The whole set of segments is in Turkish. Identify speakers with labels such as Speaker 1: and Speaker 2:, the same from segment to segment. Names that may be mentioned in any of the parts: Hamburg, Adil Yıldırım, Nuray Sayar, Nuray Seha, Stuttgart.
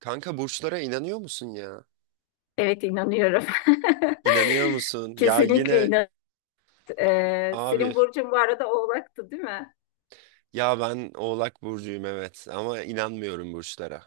Speaker 1: Kanka burçlara inanıyor musun ya?
Speaker 2: Evet inanıyorum.
Speaker 1: İnanıyor musun? Ya
Speaker 2: Kesinlikle
Speaker 1: yine
Speaker 2: inan.
Speaker 1: abi,
Speaker 2: Senin burcun bu arada Oğlak'tı değil mi?
Speaker 1: ya ben Oğlak burcuyum, evet, ama inanmıyorum burçlara.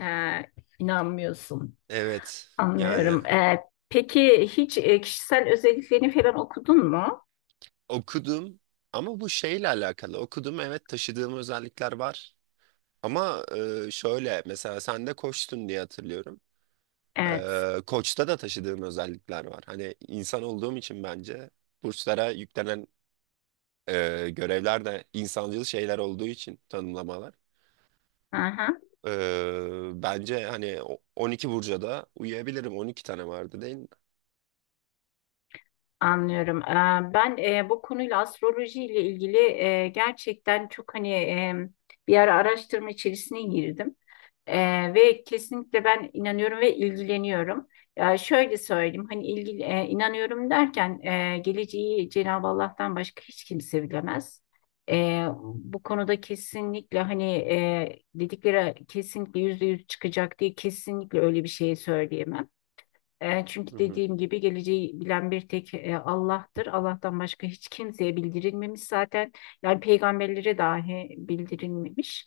Speaker 2: Ee, inanmıyorsun.
Speaker 1: Evet, yani
Speaker 2: Anlıyorum. Peki hiç kişisel özelliklerini falan okudun mu?
Speaker 1: okudum, ama bu şeyle alakalı okudum, evet, taşıdığım özellikler var. Ama şöyle mesela sen de koçtun diye hatırlıyorum.
Speaker 2: Evet.
Speaker 1: Koçta da taşıdığım özellikler var. Hani insan olduğum için bence burçlara yüklenen görevler de insancıl şeyler olduğu için tanımlamalar.
Speaker 2: Aha,
Speaker 1: Bence hani 12 burca da uyuyabilirim. 12 tane vardı değil mi?
Speaker 2: anlıyorum. Ben bu konuyla astroloji ile ilgili gerçekten çok hani bir ara araştırma içerisine girdim. Ve kesinlikle ben inanıyorum ve ilgileniyorum. Ya şöyle söyleyeyim hani ilgi, inanıyorum derken geleceği Cenab-ı Allah'tan başka hiç kimse bilemez. Bu konuda kesinlikle hani dedikleri kesinlikle yüzde yüz çıkacak diye kesinlikle öyle bir şey söyleyemem. Çünkü
Speaker 1: Hı hı.
Speaker 2: dediğim gibi geleceği bilen bir tek Allah'tır. Allah'tan başka hiç kimseye bildirilmemiş zaten. Yani peygamberlere dahi bildirilmemiş.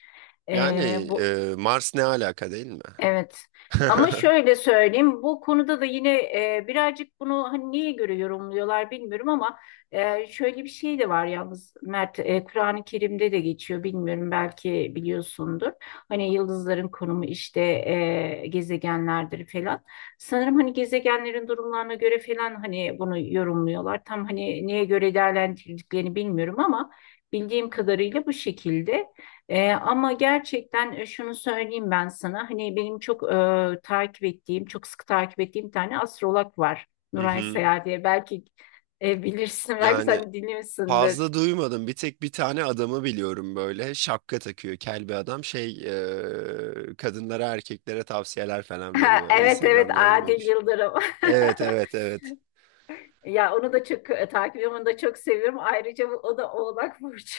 Speaker 1: Yani
Speaker 2: E, bu
Speaker 1: Mars ne alaka değil mi?
Speaker 2: Evet. Ama şöyle söyleyeyim, bu konuda da yine birazcık bunu hani neye göre yorumluyorlar bilmiyorum ama şöyle bir şey de var yalnız Mert, Kur'an-ı Kerim'de de geçiyor bilmiyorum belki biliyorsundur. Hani yıldızların konumu işte gezegenlerdir falan. Sanırım hani gezegenlerin durumlarına göre falan hani bunu yorumluyorlar. Tam hani neye göre değerlendirdiklerini bilmiyorum ama bildiğim kadarıyla bu şekilde. Ama gerçekten şunu söyleyeyim ben sana. Hani benim çok takip ettiğim, çok sık takip ettiğim bir tane astrolog var.
Speaker 1: Hı
Speaker 2: Nuray
Speaker 1: hı.
Speaker 2: Seha diye. Belki bilirsin, belki
Speaker 1: Yani
Speaker 2: sen de dinliyorsundur.
Speaker 1: fazla duymadım. Bir tek bir tane adamı biliyorum, böyle şapka takıyor. Kel bir adam, şey, kadınlara, erkeklere tavsiyeler falan
Speaker 2: Ha,
Speaker 1: veriyor.
Speaker 2: evet evet,
Speaker 1: Instagram'da önüme
Speaker 2: Adil
Speaker 1: düş.
Speaker 2: Yıldırım.
Speaker 1: Evet, evet, evet.
Speaker 2: Ya onu da çok takip ediyorum, onu da çok seviyorum. Ayrıca o da Oğlak Burcu.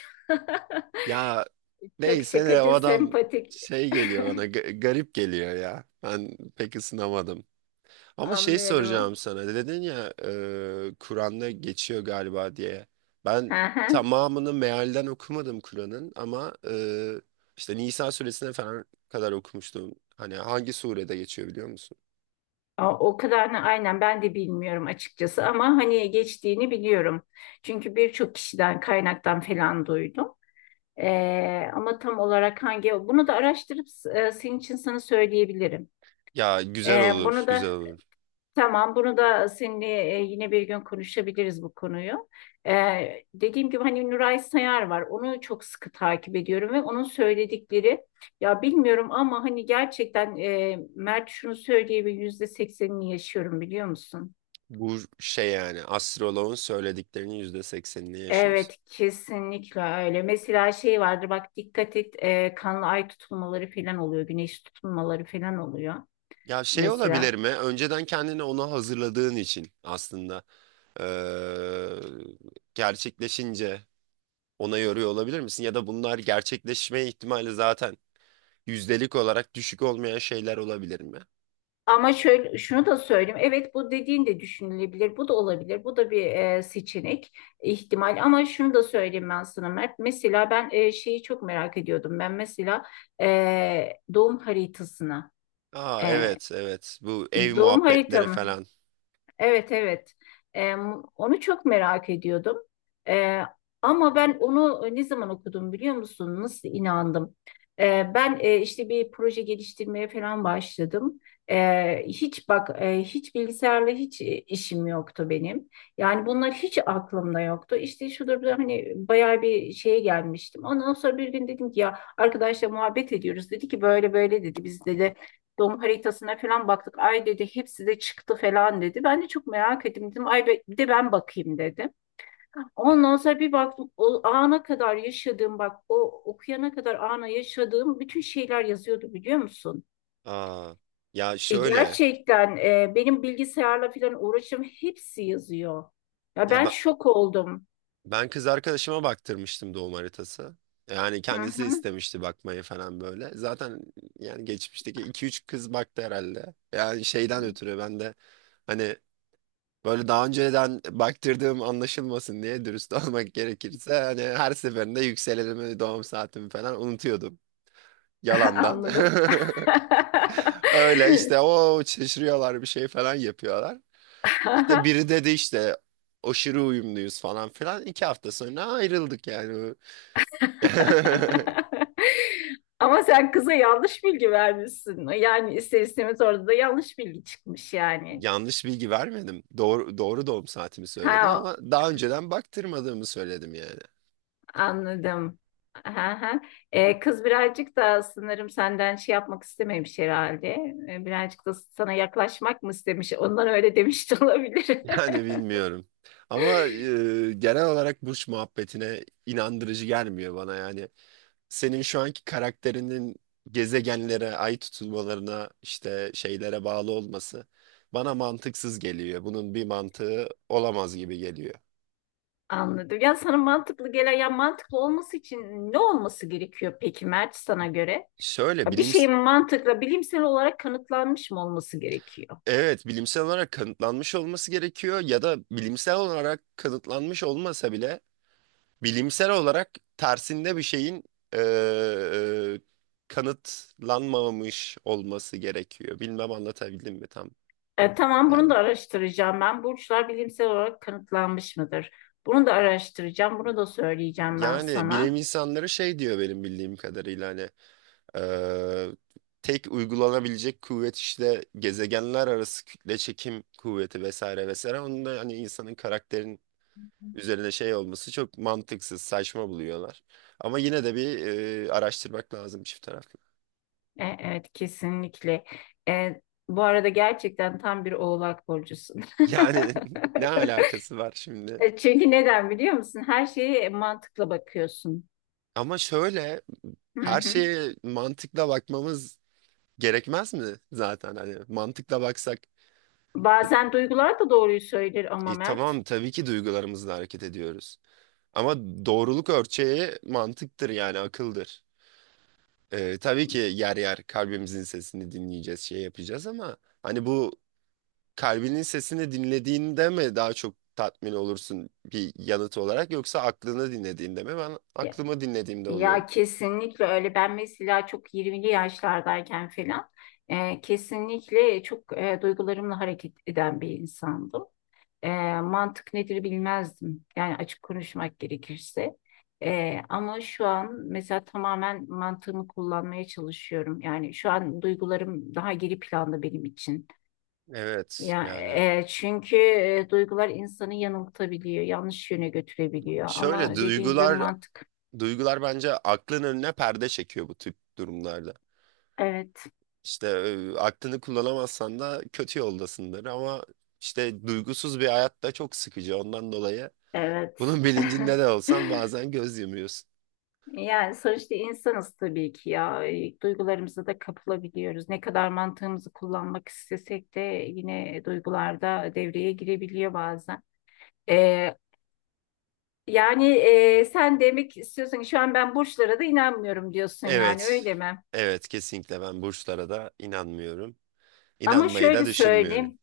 Speaker 1: Ya
Speaker 2: Çok
Speaker 1: neyse, de o
Speaker 2: şakacı,
Speaker 1: adam
Speaker 2: sempatik.
Speaker 1: şey geliyor bana, garip geliyor ya. Ben pek ısınamadım. Ama şey, soracağım
Speaker 2: Anlıyorum.
Speaker 1: sana. Dedin ya Kur'an'da geçiyor galiba diye. Ben tamamını mealden okumadım Kur'an'ın, ama işte Nisa suresine falan kadar okumuştum. Hani hangi surede geçiyor biliyor musun?
Speaker 2: Aa, o kadarını aynen ben de bilmiyorum açıkçası ama hani geçtiğini biliyorum. Çünkü birçok kişiden kaynaktan falan duydum. Ama tam olarak hangi bunu da araştırıp senin için sana söyleyebilirim.
Speaker 1: Ya güzel olur,
Speaker 2: Bunu
Speaker 1: güzel
Speaker 2: da
Speaker 1: olur.
Speaker 2: Tamam, bunu da seninle yine bir gün konuşabiliriz bu konuyu. Dediğim gibi hani Nuray Sayar var, onu çok sıkı takip ediyorum ve onun söyledikleri ya bilmiyorum ama hani gerçekten Mert, şunu söyleyebilir yüzde seksenini yaşıyorum biliyor musun?
Speaker 1: Bu şey, yani astroloğun söylediklerinin %80'ini yaşıyorsun.
Speaker 2: Evet, kesinlikle öyle. Mesela şey vardır bak, dikkat et, kanlı ay tutulmaları falan oluyor. Güneş tutulmaları falan oluyor
Speaker 1: Ya şey
Speaker 2: mesela.
Speaker 1: olabilir mi? Önceden kendini ona hazırladığın için aslında e, gerçekleşince ona yoruyor olabilir misin? Ya da bunlar gerçekleşme ihtimali zaten yüzdelik olarak düşük olmayan şeyler olabilir mi?
Speaker 2: Ama şöyle şunu da söyleyeyim. Evet, bu dediğin de düşünülebilir. Bu da olabilir. Bu da bir seçenek, ihtimal. Ama şunu da söyleyeyim ben sana Mert. Mesela ben şeyi çok merak ediyordum. Ben mesela doğum haritasını.
Speaker 1: Aa,
Speaker 2: E,
Speaker 1: evet, evet, bu ev
Speaker 2: Doğum
Speaker 1: muhabbetleri
Speaker 2: haritamı.
Speaker 1: falan.
Speaker 2: Evet, evet. Ee, Onu çok merak ediyordum. Ee, Ama ben onu ne zaman okudum biliyor musun? Nasıl inandım? Ben işte bir proje geliştirmeye falan başladım. Hiç bak, hiç bilgisayarla hiç işim yoktu benim. Yani bunlar hiç aklımda yoktu. İşte şudur da hani bayağı bir şeye gelmiştim. Ondan sonra bir gün dedim ki ya, arkadaşla muhabbet ediyoruz. Dedi ki böyle böyle dedi. Biz dedi doğum haritasına falan baktık. Ay dedi hepsi de çıktı falan dedi. Ben de çok merak ettim dedim. Ay, bir de ben bakayım dedim. Ondan sonra bir baktım, o ana kadar yaşadığım, bak o okuyana kadar ana yaşadığım bütün şeyler yazıyordu biliyor musun?
Speaker 1: Aa, ya şöyle,
Speaker 2: Gerçekten benim bilgisayarla falan uğraşım hepsi yazıyor. Ya
Speaker 1: ya
Speaker 2: ben
Speaker 1: ben,
Speaker 2: şok oldum.
Speaker 1: ben kız arkadaşıma baktırmıştım doğum haritası. Yani
Speaker 2: Hı
Speaker 1: kendisi
Speaker 2: hı.
Speaker 1: istemişti bakmayı falan, böyle. Zaten yani geçmişteki iki üç kız baktı herhalde. Yani şeyden ötürü ben de hani böyle daha önceden baktırdığım anlaşılmasın diye, dürüst olmak gerekirse, hani her seferinde yükselenimi, doğum saatimi falan unutuyordum. Yalandan.
Speaker 2: Anladım.
Speaker 1: Öyle işte, o şaşırıyorlar, bir şey falan yapıyorlar. İşte biri dedi işte, aşırı uyumluyuz falan filan. 2 hafta sonra ayrıldık yani.
Speaker 2: Ama sen kıza yanlış bilgi vermişsin. Yani ister istemez orada da yanlış bilgi çıkmış yani.
Speaker 1: Yanlış bilgi vermedim. Doğru, doğru doğum saatimi söyledim,
Speaker 2: Ha,
Speaker 1: ama daha önceden baktırmadığımı söyledim yani.
Speaker 2: anladım. Ha, ha. Kız birazcık da sanırım senden şey yapmak istememiş herhalde. Birazcık da sana yaklaşmak mı istemiş? Ondan öyle demiş de olabilir.
Speaker 1: Yani bilmiyorum. Ama genel olarak burç muhabbetine inandırıcı gelmiyor bana yani. Senin şu anki karakterinin gezegenlere, ay tutulmalarına, işte şeylere bağlı olması bana mantıksız geliyor. Bunun bir mantığı olamaz gibi geliyor.
Speaker 2: Anladım. Ya sana mantıklı gelen, ya mantıklı olması için ne olması gerekiyor peki Mert, sana göre?
Speaker 1: Şöyle,
Speaker 2: Ya bir
Speaker 1: bilim,
Speaker 2: şeyin mantıkla bilimsel olarak kanıtlanmış mı olması gerekiyor?
Speaker 1: evet, bilimsel olarak kanıtlanmış olması gerekiyor, ya da bilimsel olarak kanıtlanmış olmasa bile bilimsel olarak tersinde bir şeyin eee, kanıtlanmamış olması gerekiyor. Bilmem anlatabildim mi tam?
Speaker 2: Tamam,
Speaker 1: Yani,
Speaker 2: bunu da araştıracağım ben. Burçlar bilimsel olarak kanıtlanmış mıdır? Bunu da araştıracağım. Bunu da söyleyeceğim ben
Speaker 1: yani bilim
Speaker 2: sana.
Speaker 1: insanları şey diyor benim bildiğim kadarıyla, hani eee, tek uygulanabilecek kuvvet işte gezegenler arası kütle çekim kuvveti, vesaire vesaire. Onun da hani insanın karakterin üzerine şey olması çok mantıksız, saçma buluyorlar. Ama yine de bir araştırmak lazım, çift taraflı.
Speaker 2: Evet, kesinlikle. E, Bu arada gerçekten tam bir oğlak burcusun.
Speaker 1: Yani ne alakası var şimdi?
Speaker 2: Çünkü neden biliyor musun? Her şeye mantıkla bakıyorsun.
Speaker 1: Ama şöyle,
Speaker 2: Hı
Speaker 1: her
Speaker 2: hı.
Speaker 1: şeye mantıkla bakmamız gerekmez mi zaten, hani mantıkla baksak
Speaker 2: Bazen duygular da doğruyu söyler ama Mert.
Speaker 1: tamam, tabii ki duygularımızla hareket ediyoruz, ama doğruluk ölçeği mantıktır, yani akıldır. Tabii ki yer yer kalbimizin sesini dinleyeceğiz, şey yapacağız, ama hani bu, kalbinin sesini dinlediğinde mi daha çok tatmin olursun bir yanıt olarak, yoksa aklını dinlediğinde mi? Ben
Speaker 2: Ya,
Speaker 1: aklımı dinlediğimde oluyorum.
Speaker 2: ya kesinlikle öyle. Ben mesela çok 20'li yaşlardayken falan kesinlikle çok duygularımla hareket eden bir insandım. E, Mantık nedir bilmezdim. Yani açık konuşmak gerekirse. Ama şu an mesela tamamen mantığımı kullanmaya çalışıyorum. Yani şu an duygularım daha geri planda benim için.
Speaker 1: Evet,
Speaker 2: Ya
Speaker 1: yani
Speaker 2: çünkü duygular insanı yanıltabiliyor, yanlış yöne götürebiliyor.
Speaker 1: Şöyle
Speaker 2: Ama dediğin gibi
Speaker 1: duygular
Speaker 2: mantık.
Speaker 1: Duygular bence aklın önüne perde çekiyor bu tip durumlarda.
Speaker 2: Evet,
Speaker 1: İşte aklını kullanamazsan da kötü yoldasındır, ama işte duygusuz bir hayat da çok sıkıcı. Ondan dolayı
Speaker 2: evet.
Speaker 1: bunun bilincinde de olsan bazen göz yumuyorsun.
Speaker 2: Yani sonuçta insanız tabii ki ya. Duygularımıza da kapılabiliyoruz. Ne kadar mantığımızı kullanmak istesek de yine duygularda devreye girebiliyor bazen. E, Yani sen demek istiyorsun ki şu an ben burçlara da inanmıyorum diyorsun, yani
Speaker 1: Evet,
Speaker 2: öyle mi?
Speaker 1: evet, kesinlikle ben burçlara da inanmıyorum.
Speaker 2: Ama
Speaker 1: İnanmayı da
Speaker 2: şöyle
Speaker 1: düşünmüyorum.
Speaker 2: söyleyeyim.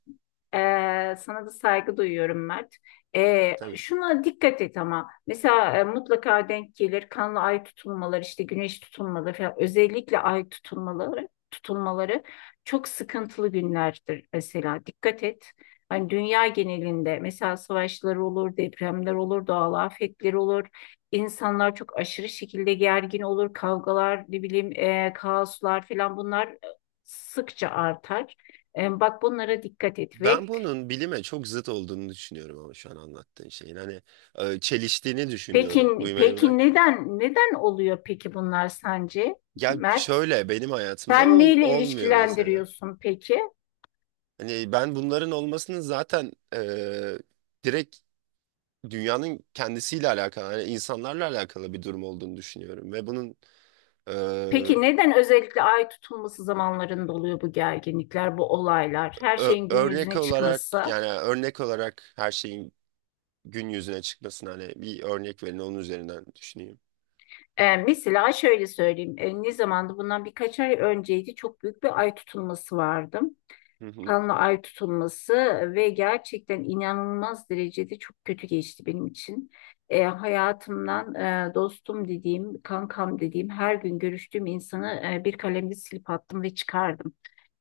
Speaker 2: Sana da saygı duyuyorum Mert.
Speaker 1: Tabii.
Speaker 2: Şuna dikkat et ama mesela mutlaka denk gelir kanlı ay tutulmaları işte güneş tutulmaları falan, özellikle ay tutulmaları çok sıkıntılı günlerdir mesela, dikkat et. Hani dünya genelinde mesela savaşlar olur, depremler olur, doğal afetler olur. İnsanlar çok aşırı şekilde gergin olur, kavgalar, ne bileyim, kaoslar falan, bunlar sıkça artar. Bak bunlara dikkat et ve
Speaker 1: Ben bunun bilime çok zıt olduğunu düşünüyorum, ama şu an anlattığın şeyin. Hani çeliştiğini düşünüyorum.
Speaker 2: peki,
Speaker 1: Uyumayı bırak.
Speaker 2: peki neden neden oluyor peki bunlar sence
Speaker 1: Ya
Speaker 2: Mert?
Speaker 1: şöyle, benim hayatımda
Speaker 2: Sen neyle
Speaker 1: olmuyor mesela.
Speaker 2: ilişkilendiriyorsun peki?
Speaker 1: Hani ben bunların olmasının zaten direkt dünyanın kendisiyle alakalı, hani insanlarla alakalı bir durum olduğunu düşünüyorum, ve bunun eee,
Speaker 2: Peki neden özellikle ay tutulması zamanlarında oluyor bu gerginlikler, bu olaylar, her şeyin gün
Speaker 1: örnek
Speaker 2: yüzüne
Speaker 1: olarak,
Speaker 2: çıkması?
Speaker 1: yani örnek olarak her şeyin gün yüzüne çıkmasına, hani bir örnek verin, onun üzerinden düşüneyim.
Speaker 2: Mesela şöyle söyleyeyim, ne zamandı? Bundan birkaç ay önceydi, çok büyük bir ay tutulması vardı.
Speaker 1: Hı hı.
Speaker 2: Kanla ay tutulması ve gerçekten inanılmaz derecede çok kötü geçti benim için. Hayatımdan dostum dediğim, kankam dediğim, her gün görüştüğüm insanı bir kalemle silip attım ve çıkardım.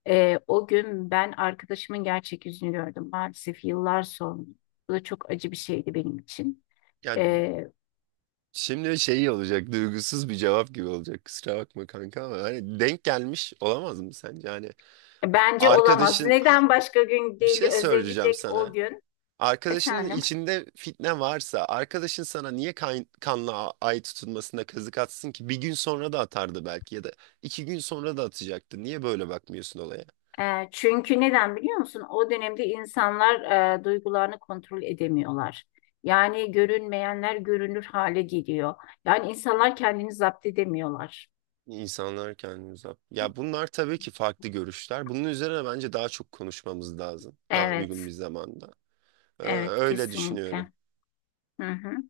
Speaker 2: O gün ben arkadaşımın gerçek yüzünü gördüm maalesef yıllar sonra. Bu da çok acı bir şeydi benim için.
Speaker 1: Ya
Speaker 2: E,
Speaker 1: şimdi şey olacak, duygusuz bir cevap gibi olacak, kusura bakma kanka, ama hani denk gelmiş olamaz mı sence? Hani
Speaker 2: Bence olamaz.
Speaker 1: Ha,
Speaker 2: Neden başka gün
Speaker 1: bir
Speaker 2: değil,
Speaker 1: şey
Speaker 2: özellikle
Speaker 1: söyleyeceğim
Speaker 2: o
Speaker 1: sana.
Speaker 2: gün?
Speaker 1: Arkadaşının
Speaker 2: Efendim?
Speaker 1: içinde fitne varsa arkadaşın sana niye kanla ay tutulmasına kazık atsın ki? Bir gün sonra da atardı belki, ya da 2 gün sonra da atacaktı. Niye böyle bakmıyorsun olaya?
Speaker 2: Çünkü neden biliyor musun? O dönemde insanlar duygularını kontrol edemiyorlar. Yani görünmeyenler görünür hale geliyor. Yani insanlar kendini zapt edemiyorlar.
Speaker 1: İnsanlar kendini uzak. Ya bunlar tabii ki farklı görüşler. Bunun üzerine bence daha çok konuşmamız lazım. Daha
Speaker 2: Evet,
Speaker 1: uygun bir zamanda.
Speaker 2: evet
Speaker 1: Öyle düşünüyorum.
Speaker 2: kesinlikle. Hı hı.